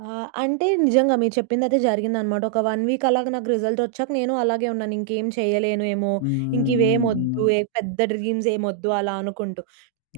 ఆ! అంటే నిజంగా మీరు చెప్పిందయితే జరిగిందనమాట. ఒక 1 వీక్ అలాగా నాకు రిజల్ట్ వచ్చాక నేను అలాగే ఉన్నాను, ఇంకేం చేయలేనేమో, హ్మ్. ఇంకా హ్మ్. ఇవేమి హ్మ్. వద్దు, హ్మ్. ఏ పెద్ద డ్రీమ్స్ ఏమి వద్దు అలా అనుకుంటూ.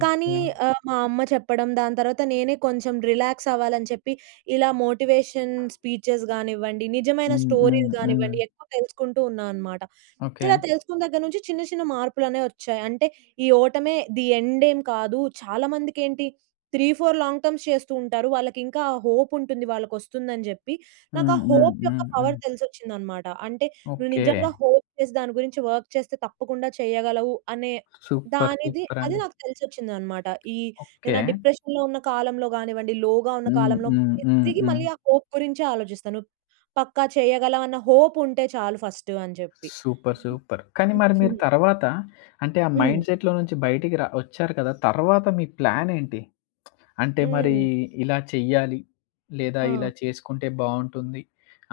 కానీ ఓకే. ఆహ్, మా అమ్మ చెప్పడం, దాని తర్వాత నేనే కొంచెం రిలాక్స్ అవ్వాలని చెప్పి, ఇలా మోటివేషన్ స్పీచెస్ గానివ్వండి, నిజమైన హ్మ్. స్టోరీస్ హ్మ్. హ్మ్. గానివ్వండి, ఎక్కువ తెలుసుకుంటూ ఉన్నా అనమాట. ఓకే. ఇలా తెలుసుకున్న దగ్గర నుంచి, చిన్న చిన్న మార్పులనేవి వచ్చాయి. అంటే, ఈ ఓటమే ది ఎండ్ ఏమి కాదు. చాలా మందికేంటి, త్రీ ఫోర్ లాంగ్ టర్మ్స్ చేస్తూంటారు. వాళ్ళకి ఇంకా హోప్ ఉంటుంది. వాళ్ళకొస్తుందని జెప్పి, నాకు హ్మ్. ఆ హ్మ్. హోప్ యొక్క హ్మ్. హ్మ్. పవర్ తెలిసొచ్చిందనమాట. అంటే. నువ్వు ఓకే. నిజంగా హోప్ చేసి దాని గురించి వర్క్ చేస్తే తప్పకుండా చేయగలవు అనే, సూపర్, దానిది అది సూపరండి. నాకు తెలిసొచ్చిందనమాట. ఈ నేను ఓకే. ఆ డిప్రెషన్‌లో ఉన్న కాలంలో గానివ్వండి, లోగా ఉన్న హ్మ్. కాలంలో హ్మ్. హ్మ్. తిరిగి హ్మ్. మళ్ళీ ఆ హోప్ గురించే ఆలోజిస్తాను. పక్కా చేయగలం అన్న హోప్ ఉంటే చాలు ఫస్ట్ అని జెప్పి. Super, super. కానీ మరి మీరు తర్వాత అంటే, ఆ హ్మ్. మైండ్‌సెట్‌లో నుంచి బయటికి ర వచ్చారు కదా! తర్వాత మీ ప్లానేంటి? అంటే మరి, హ్మ్. ఇలా చెయ్యాలి, లేదా ఇలా ఆ! చేసుకుంటే బావుంటుంది.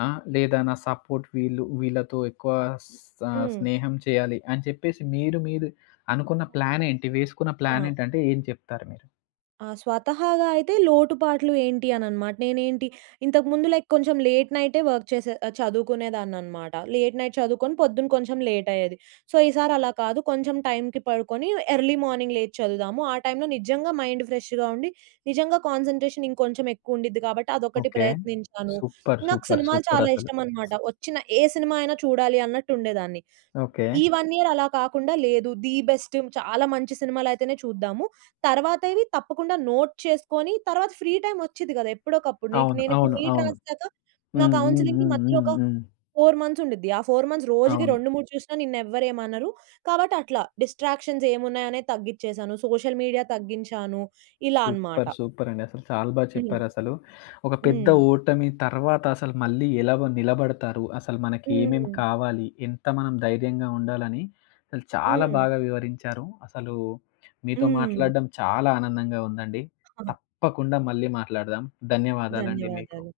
ఆ! లేదా నా సపోర్ట్ వీళ్ళు, వీళ్ళతో ఎక్కువ స హ్మ్. స్నేహం చేయాలి అని చెప్పేసి, మీరు మీరు అనుకున్న ప్లానేంటి వేసుకున్న ఆ! ప్లానేంటి, అంటే ఏం చెప్తారు మీరు? ఆ! స్వతహాగా అయితే, లోటుపాట్లు ఏంటి అననమాట. నేనేంటి ఇంతకు ముందు లైక్ కొంచెం లేట్ నైటే వర్క్ చేసే చదువుకునేదాన్ననమాట. లేట్ నైట్ చదువుకొని, పొద్దున కొంచెం లేట్ అయ్యేది. సో, ఈసారి అలా కాదు కొంచెం టైంకి పడుకొని, ఎర్లీ మార్నింగ్ లేచి చదువుదాము. ఆ టైంలో నిజంగా మైండ్ ఫ్రెష్‌గా ఉండి, నిజంగా కాన్సన్‌ట్రేషన్ ఇంకొంచెం ఎక్కువ ఉండిద్ది కాబట్టి అదొకటి ఓకే. ప్రయత్నించాను. సూపర్. నాకు సూపర్. సినిమాలు సూపర్. చాలా అసలు. ఇష్టమనమాట. వచ్చిన ఏ సినిమా అయినా చూడాలి అన్నట్టు ఉండేదాన్ని. ఈ ఓకే. 1 ఇయర్ అలా కాకుండా లేదు ది బెస్ట్ చాలా మంచి సినిమాలయితేనే చూద్దాము. తరువాత ఇవి తప్పకుండా నోట్ చేసుకొని తరువాత ఫ్రీ టైమ్ వచ్చిద్ది కదా! ఎప్పుడోకప్పుడు అవును. నేను ఇప్పుడు అవును. నీట్ అవును. రాసేసాక నా హ్మ్. హ్మ్. కౌన్సెలింగ్‌కి హ్మ్. మధ్యలో హ్మ్. ఒక హ్మ్. 4 మంత్స్ ఉండుద్ది. ఆ 4 మంత్స్ రోజుకి అవును. 2, 3 చూసినా నిన్నెవ్వరేమనరు. కాబట్టి, అట్లా డిస్ట్రాక్షన్స్ ఏమున్నాయనేది తగ్గిచ్చేసాను. సోషల్ మీడియా తగ్గించాను ఇలా అనమాట. సూపర్ సూపరండి అసలు. చాలా బా హ్మ్. చెప్పారసలు. ఒక పెద్ద హ్మ్. ఓటమి తర్వాత అసలు మళ్ళీ ఎలా వ నిలబడతారు? అసలు మనకి ఏమేమి హ్మ్. కావాలి, ఎంత మనం ధైర్యంగా ఉండాలని, అసలు చాలా హ్మ్. బాగా వివరించారు. అసలు మీతో హ్మ్. మాట్లాడడం చాలా ఆనందంగా ఉందండి. తప్పకుండా మళ్ళీ మాట్లాడదాం ధన్యవాదాలండి మీకు. ధన్యవాదాలు.